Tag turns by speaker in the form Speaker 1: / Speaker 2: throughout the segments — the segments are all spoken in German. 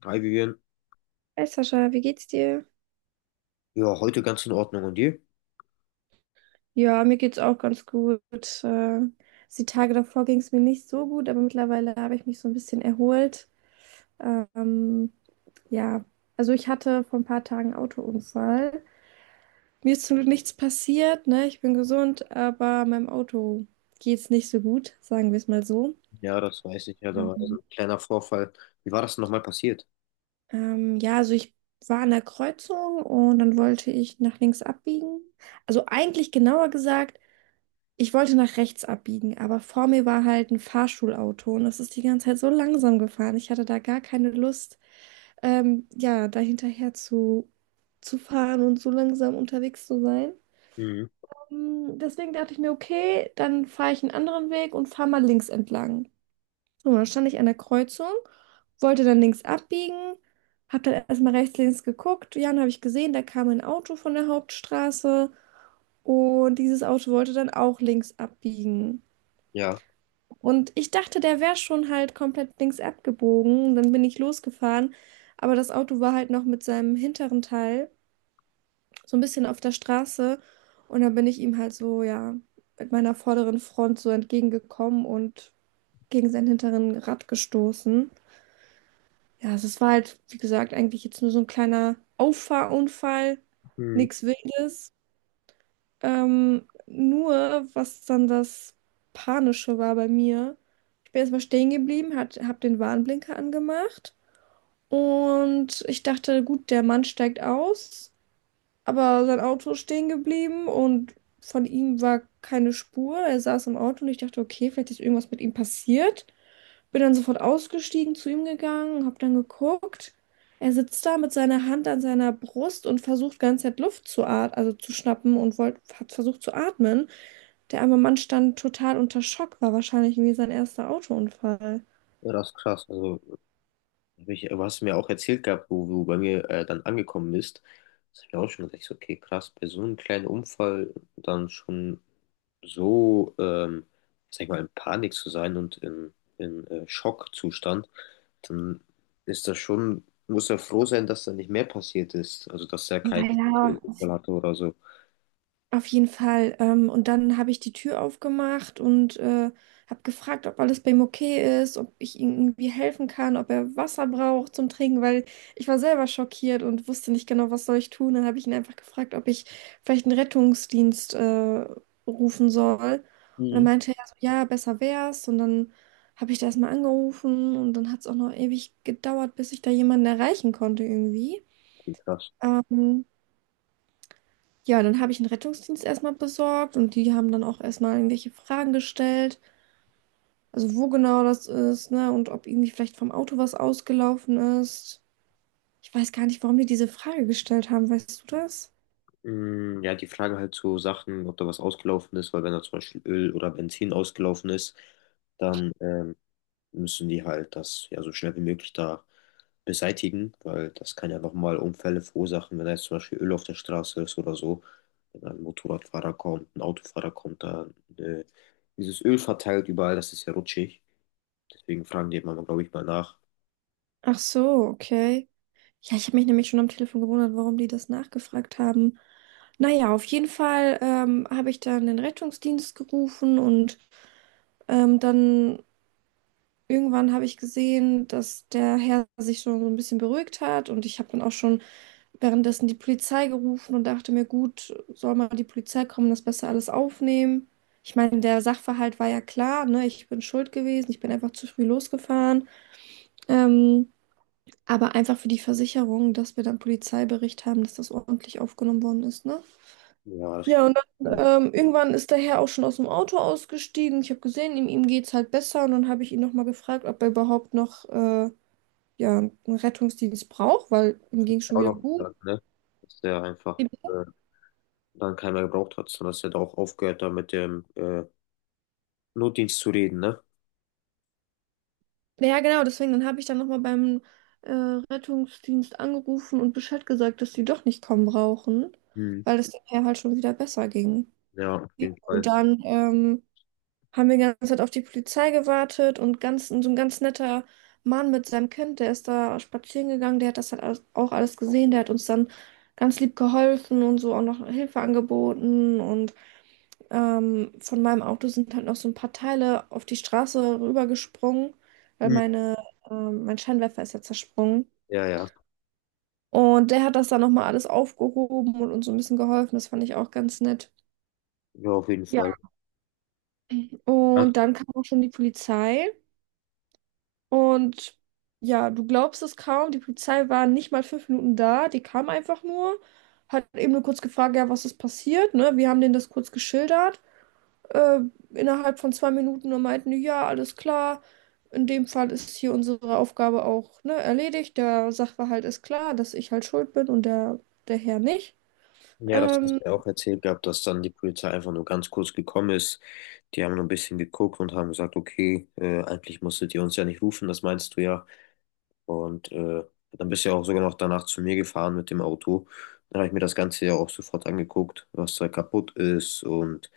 Speaker 1: Drei gegeben.
Speaker 2: Hey Sascha, wie geht's dir?
Speaker 1: Ja, heute ganz in Ordnung. Und dir?
Speaker 2: Ja, mir geht's auch ganz gut. Die Tage davor ging es mir nicht so gut, aber mittlerweile habe ich mich so ein bisschen erholt. Ähm, ja, also ich hatte vor ein paar Tagen einen Autounfall. Mir ist zum Glück nichts passiert, ne? Ich bin gesund, aber meinem Auto geht's nicht so gut, sagen wir es mal so.
Speaker 1: Ja, das weiß ich. Ja, da war so
Speaker 2: Mhm.
Speaker 1: ein kleiner Vorfall. Wie war das denn nochmal passiert?
Speaker 2: Ja, also ich war an der Kreuzung und dann wollte ich nach links abbiegen. Also eigentlich genauer gesagt, ich wollte nach rechts abbiegen, aber vor mir war halt ein Fahrschulauto und das ist die ganze Zeit so langsam gefahren. Ich hatte da gar keine Lust, ja, da zu fahren und so langsam unterwegs zu sein.
Speaker 1: Mhm.
Speaker 2: Deswegen dachte ich mir, okay, dann fahre ich einen anderen Weg und fahre mal links entlang. So, dann stand ich an der Kreuzung, wollte dann links abbiegen, habe dann erstmal rechts, links geguckt. Ja, dann habe ich gesehen, da kam ein Auto von der Hauptstraße und dieses Auto wollte dann auch links abbiegen.
Speaker 1: Ja.
Speaker 2: Und ich dachte, der wäre schon halt komplett links abgebogen. Dann bin ich losgefahren. Aber das Auto war halt noch mit seinem hinteren Teil so ein bisschen auf der Straße. Und dann bin ich ihm halt so, ja, mit meiner vorderen Front so entgegengekommen und gegen sein hinteren Rad gestoßen. Ja, also es war halt, wie gesagt, eigentlich jetzt nur so ein kleiner Auffahrunfall.
Speaker 1: Mhm.
Speaker 2: Nichts Wildes. Nur, was dann das Panische war bei mir, ich bin erstmal stehen geblieben, hab den Warnblinker angemacht und ich dachte, gut, der Mann steigt aus, aber sein Auto ist stehen geblieben und von ihm war keine Spur. Er saß im Auto und ich dachte, okay, vielleicht ist irgendwas mit ihm passiert. Bin dann sofort ausgestiegen, zu ihm gegangen, hab dann geguckt. Er sitzt da mit seiner Hand an seiner Brust und versucht ganze Zeit Luft zu atmen, also zu schnappen und hat versucht zu atmen. Der arme Mann stand total unter Schock, war wahrscheinlich irgendwie sein erster Autounfall.
Speaker 1: Ja, das ist krass. Also hab ich, aber hast du mir auch erzählt gehabt, wo du bei mir dann angekommen bist. Das hab ich auch schon gedacht, ich so, okay, krass, bei so einem kleinen Unfall dann schon so, sag ich mal, in Panik zu sein und in Schockzustand, dann ist das schon, muss er froh sein, dass da nicht mehr passiert ist. Also, dass er
Speaker 2: Ja,
Speaker 1: keinen
Speaker 2: ja,
Speaker 1: Unfall hatte oder so.
Speaker 2: auf jeden Fall. Und dann habe ich die Tür aufgemacht und habe gefragt, ob alles bei ihm okay ist, ob ich ihm irgendwie helfen kann, ob er Wasser braucht zum Trinken, weil ich war selber schockiert und wusste nicht genau, was soll ich tun. Dann habe ich ihn einfach gefragt, ob ich vielleicht einen Rettungsdienst rufen soll. Und dann
Speaker 1: Mhm.
Speaker 2: meinte er so, ja, besser wär's. Und dann habe ich da erstmal angerufen und dann hat es auch noch ewig gedauert, bis ich da jemanden erreichen konnte irgendwie.
Speaker 1: Okay, krass.
Speaker 2: Ähm, ja, dann habe ich einen Rettungsdienst erstmal besorgt und die haben dann auch erstmal irgendwelche Fragen gestellt. Also wo genau das ist, ne? Und ob irgendwie vielleicht vom Auto was ausgelaufen ist. Ich weiß gar nicht, warum die diese Frage gestellt haben. Weißt du das?
Speaker 1: Mm, ja, die Frage halt zu Sachen, ob da was ausgelaufen ist, weil wenn da zum Beispiel Öl oder Benzin ausgelaufen ist, dann müssen die halt das ja so schnell wie möglich da beseitigen, weil das kann ja nochmal Unfälle verursachen, wenn da jetzt zum Beispiel Öl auf der Straße ist oder so. Wenn ein Motorradfahrer kommt, ein Autofahrer kommt, da äh, dieses Öl verteilt überall, das ist ja rutschig. Deswegen fragen die immer, glaube ich, mal nach.
Speaker 2: Ach so, okay. Ja, ich habe mich nämlich schon am Telefon gewundert, warum die das nachgefragt haben. Naja, auf jeden Fall habe ich dann den Rettungsdienst gerufen und dann irgendwann habe ich gesehen, dass der Herr sich schon so ein bisschen beruhigt hat und ich habe dann auch schon währenddessen die Polizei gerufen und dachte mir, gut, soll mal die Polizei kommen, das besser alles aufnehmen. Ich meine, der Sachverhalt war ja klar, ne? Ich bin schuld gewesen, ich bin einfach zu früh losgefahren. Ähm, aber einfach für die Versicherung, dass wir dann Polizeibericht haben, dass das ordentlich aufgenommen worden ist, ne?
Speaker 1: Ja, das
Speaker 2: Ja, und
Speaker 1: ist
Speaker 2: dann irgendwann ist der Herr auch schon aus dem Auto ausgestiegen. Ich habe gesehen, ihm geht es halt besser. Und dann habe ich ihn nochmal gefragt, ob er überhaupt noch ja, einen Rettungsdienst braucht, weil ihm ging es schon
Speaker 1: auch
Speaker 2: wieder
Speaker 1: noch
Speaker 2: gut.
Speaker 1: gesagt, ne? Dass der einfach dann keiner gebraucht hat, sondern dass er da auch aufgehört, da mit dem Notdienst zu reden, ne?
Speaker 2: Ja, genau, deswegen, dann habe ich dann nochmal beim Rettungsdienst angerufen und Bescheid gesagt, dass die doch nicht kommen brauchen,
Speaker 1: Hm.
Speaker 2: weil es dem Herr halt schon wieder besser ging.
Speaker 1: Ja, auf
Speaker 2: Ja,
Speaker 1: jeden
Speaker 2: und
Speaker 1: Fall.
Speaker 2: dann haben wir die ganze Zeit auf die Polizei gewartet und so ein ganz netter Mann mit seinem Kind, der ist da spazieren gegangen, der hat das halt auch alles gesehen, der hat uns dann ganz lieb geholfen und so auch noch Hilfe angeboten und von meinem Auto sind halt noch so ein paar Teile auf die Straße rübergesprungen, weil
Speaker 1: Hm.
Speaker 2: mein Scheinwerfer ist ja zersprungen.
Speaker 1: Ja, ja,
Speaker 2: Und der hat das dann nochmal alles aufgehoben und uns so ein bisschen geholfen. Das fand ich auch ganz nett.
Speaker 1: ja, auf jeden
Speaker 2: Ja.
Speaker 1: Fall.
Speaker 2: Und dann kam auch schon die Polizei. Und ja, du glaubst es kaum, die Polizei war nicht mal 5 Minuten da, die kam einfach nur, hat eben nur kurz gefragt, ja, was ist passiert, ne? Wir haben denen das kurz geschildert, äh, innerhalb von 2 Minuten und meinten, die, ja, alles klar, in dem Fall ist hier unsere Aufgabe auch, ne, erledigt, der Sachverhalt ist klar, dass ich halt schuld bin und der Herr nicht.
Speaker 1: Ja, das hast
Speaker 2: Ähm,
Speaker 1: du ja auch erzählt gehabt, dass dann die Polizei einfach nur ganz kurz gekommen ist. Die haben nur ein bisschen geguckt und haben gesagt, okay, eigentlich musstet ihr uns ja nicht rufen, das meinst du ja. Und dann bist du ja auch sogar noch danach zu mir gefahren mit dem Auto. Dann habe ich mir das Ganze ja auch sofort angeguckt, was da kaputt ist und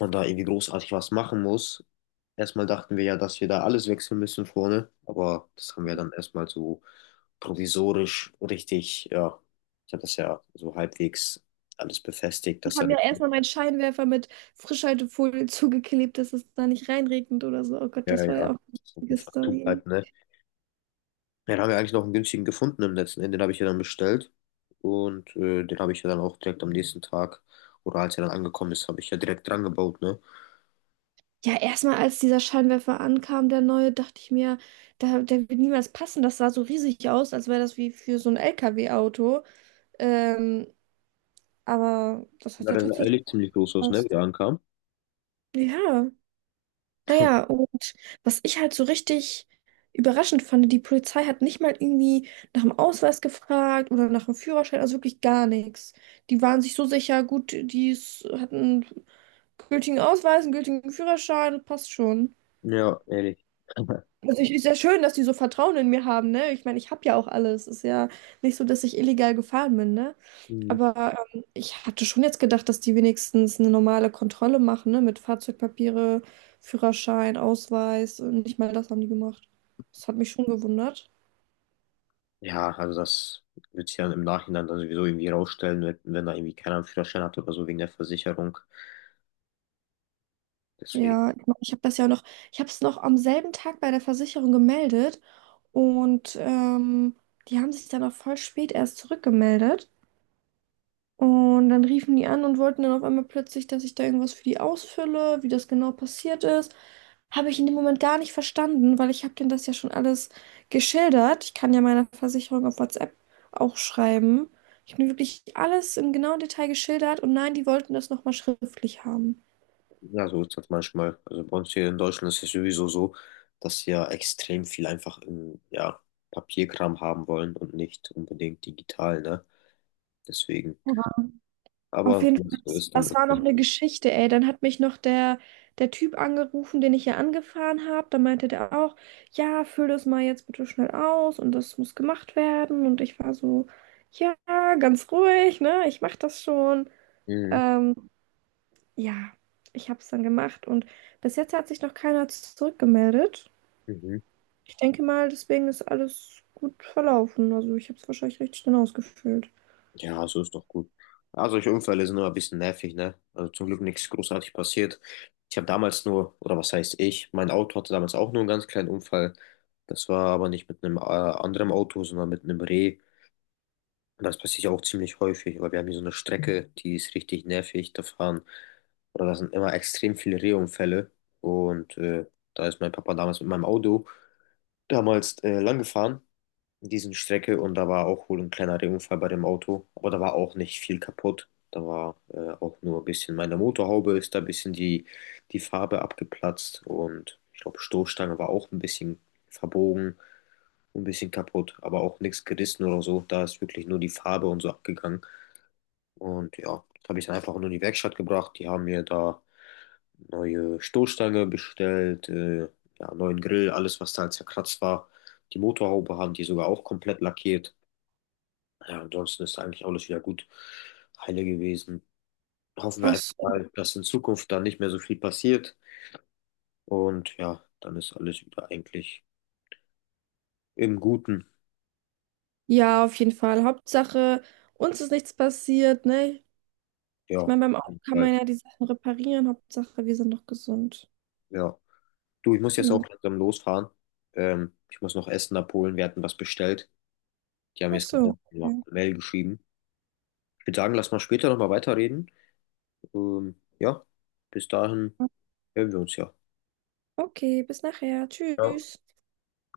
Speaker 1: man da irgendwie großartig was machen muss. Erstmal dachten wir ja, dass wir da alles wechseln müssen vorne, aber das haben wir dann erstmal so provisorisch richtig, ja, ich habe das ja so halbwegs alles befestigt,
Speaker 2: die
Speaker 1: dass da
Speaker 2: haben ja
Speaker 1: nichts.
Speaker 2: erstmal meinen Scheinwerfer mit Frischhaltefolie zugeklebt, dass es da nicht reinregnet oder so. Oh Gott,
Speaker 1: Ja,
Speaker 2: das war ja
Speaker 1: ja,
Speaker 2: auch
Speaker 1: so
Speaker 2: eine lustige
Speaker 1: einfach
Speaker 2: Story.
Speaker 1: zubleibt, ne? Ja, dann haben wir eigentlich noch einen günstigen gefunden im letzten Ende, den habe ich ja dann bestellt und den habe ich ja dann auch direkt am nächsten Tag oder als er dann angekommen ist, habe ich ja direkt dran gebaut, ne?
Speaker 2: Ja, erstmal als dieser Scheinwerfer ankam, der neue, dachte ich mir, da, der wird niemals passen. Das sah so riesig aus, als wäre das wie für so ein LKW-Auto. Ähm, aber das hat
Speaker 1: Ja,
Speaker 2: ja
Speaker 1: der sah
Speaker 2: tatsächlich
Speaker 1: ehrlich ziemlich groß aus, ne, wie
Speaker 2: gepasst.
Speaker 1: er ankam.
Speaker 2: Ja, naja, und was ich halt so richtig überraschend fand, die Polizei hat nicht mal irgendwie nach dem Ausweis gefragt oder nach dem Führerschein, also wirklich gar nichts. Die waren sich so sicher, gut, hatten einen gültigen Ausweis, einen gültigen Führerschein, passt schon.
Speaker 1: Ja, ehrlich.
Speaker 2: Also ich, ist ja schön, dass die so Vertrauen in mir haben, ne? Ich meine, ich habe ja auch alles. Ist ja nicht so, dass ich illegal gefahren bin, ne?
Speaker 1: Mhm.
Speaker 2: Aber ich hatte schon jetzt gedacht, dass die wenigstens eine normale Kontrolle machen, ne? Mit Fahrzeugpapiere, Führerschein, Ausweis. Und nicht mal das haben die gemacht. Das hat mich schon gewundert.
Speaker 1: Ja, also das wird sich dann im Nachhinein dann sowieso irgendwie rausstellen, wenn da irgendwie keiner einen Führerschein hat oder so wegen der Versicherung. Deswegen,
Speaker 2: Ja, ich meine, ich habe es noch am selben Tag bei der Versicherung gemeldet und die haben sich dann auch voll spät erst zurückgemeldet. Und dann riefen die an und wollten dann auf einmal plötzlich, dass ich da irgendwas für die ausfülle, wie das genau passiert ist. Habe ich in dem Moment gar nicht verstanden, weil ich habe denen das ja schon alles geschildert. Ich kann ja meiner Versicherung auf WhatsApp auch schreiben. Ich habe mir wirklich alles im genauen Detail geschildert und nein, die wollten das nochmal schriftlich haben.
Speaker 1: ja, so ist das manchmal. Also bei uns hier in Deutschland ist es sowieso so, dass sie ja extrem viel einfach im, ja, Papierkram haben wollen und nicht unbedingt digital, ne? Deswegen.
Speaker 2: Auf
Speaker 1: Aber
Speaker 2: jeden
Speaker 1: wenn
Speaker 2: Fall,
Speaker 1: es so
Speaker 2: das
Speaker 1: ist, dann
Speaker 2: das
Speaker 1: ist
Speaker 2: war noch
Speaker 1: das
Speaker 2: eine
Speaker 1: so.
Speaker 2: Geschichte, ey. Dann hat mich noch der Typ angerufen, den ich ja angefahren habe. Da meinte der auch, ja, füll das mal jetzt bitte schnell aus und das muss gemacht werden. Und ich war so, ja, ganz ruhig, ne? Ich mach das schon.
Speaker 1: Mhm.
Speaker 2: Ähm, ja, ich habe es dann gemacht und bis jetzt hat sich noch keiner zurückgemeldet.
Speaker 1: Mhm.
Speaker 2: Ich denke mal, deswegen ist alles gut verlaufen. Also ich habe es wahrscheinlich richtig schnell ausgefüllt.
Speaker 1: Ja, so ist doch gut. Ja, solche Unfälle sind nur ein bisschen nervig, ne? Also zum Glück nichts großartig passiert. Ich habe damals nur, oder was heißt ich, mein Auto hatte damals auch nur einen ganz kleinen Unfall. Das war aber nicht mit einem anderen Auto, sondern mit einem Reh. Und das passiert ja auch ziemlich häufig, weil wir haben hier so eine Strecke, die ist richtig nervig. Da fahren, oder da sind immer extrem viele Rehunfälle. Und da ist mein Papa damals mit meinem Auto damals lang gefahren diesen Strecke und da war auch wohl ein kleiner Unfall bei dem Auto, aber da war auch nicht viel kaputt. Da war auch nur ein bisschen meine Motorhaube ist da ein bisschen die Farbe abgeplatzt und ich glaube Stoßstange war auch ein bisschen verbogen, ein bisschen kaputt, aber auch nichts gerissen oder so. Da ist wirklich nur die Farbe und so abgegangen. Und ja, habe ich dann einfach nur in die Werkstatt gebracht. Die haben mir da neue Stoßstange bestellt, ja, neuen Grill, alles was da halt zerkratzt war. Die Motorhaube haben die sogar auch komplett lackiert. Ja, ansonsten ist eigentlich alles wieder gut heile gewesen. Hoffen wir
Speaker 2: Ach
Speaker 1: einfach
Speaker 2: so.
Speaker 1: mal, dass in Zukunft da nicht mehr so viel passiert. Und ja, dann ist alles wieder eigentlich im Guten.
Speaker 2: Ja, auf jeden Fall. Hauptsache, uns ist nichts passiert, ne?
Speaker 1: Ja,
Speaker 2: Ich
Speaker 1: auf
Speaker 2: meine, beim Auto
Speaker 1: jeden
Speaker 2: kann
Speaker 1: Fall.
Speaker 2: man ja die Sachen reparieren. Hauptsache, wir sind noch gesund.
Speaker 1: Ja. Du, ich muss jetzt auch
Speaker 2: Genau.
Speaker 1: langsam losfahren. Ich muss noch Essen abholen. Wir hatten was bestellt. Die haben mir
Speaker 2: Ach
Speaker 1: jetzt gerade
Speaker 2: so.
Speaker 1: auch noch
Speaker 2: Okay,
Speaker 1: eine Mail geschrieben. Ich würde sagen, lass mal später nochmal weiterreden. Ja, bis dahin hören wir uns ja.
Speaker 2: Okay, bis nachher.
Speaker 1: Ja.
Speaker 2: Tschüss.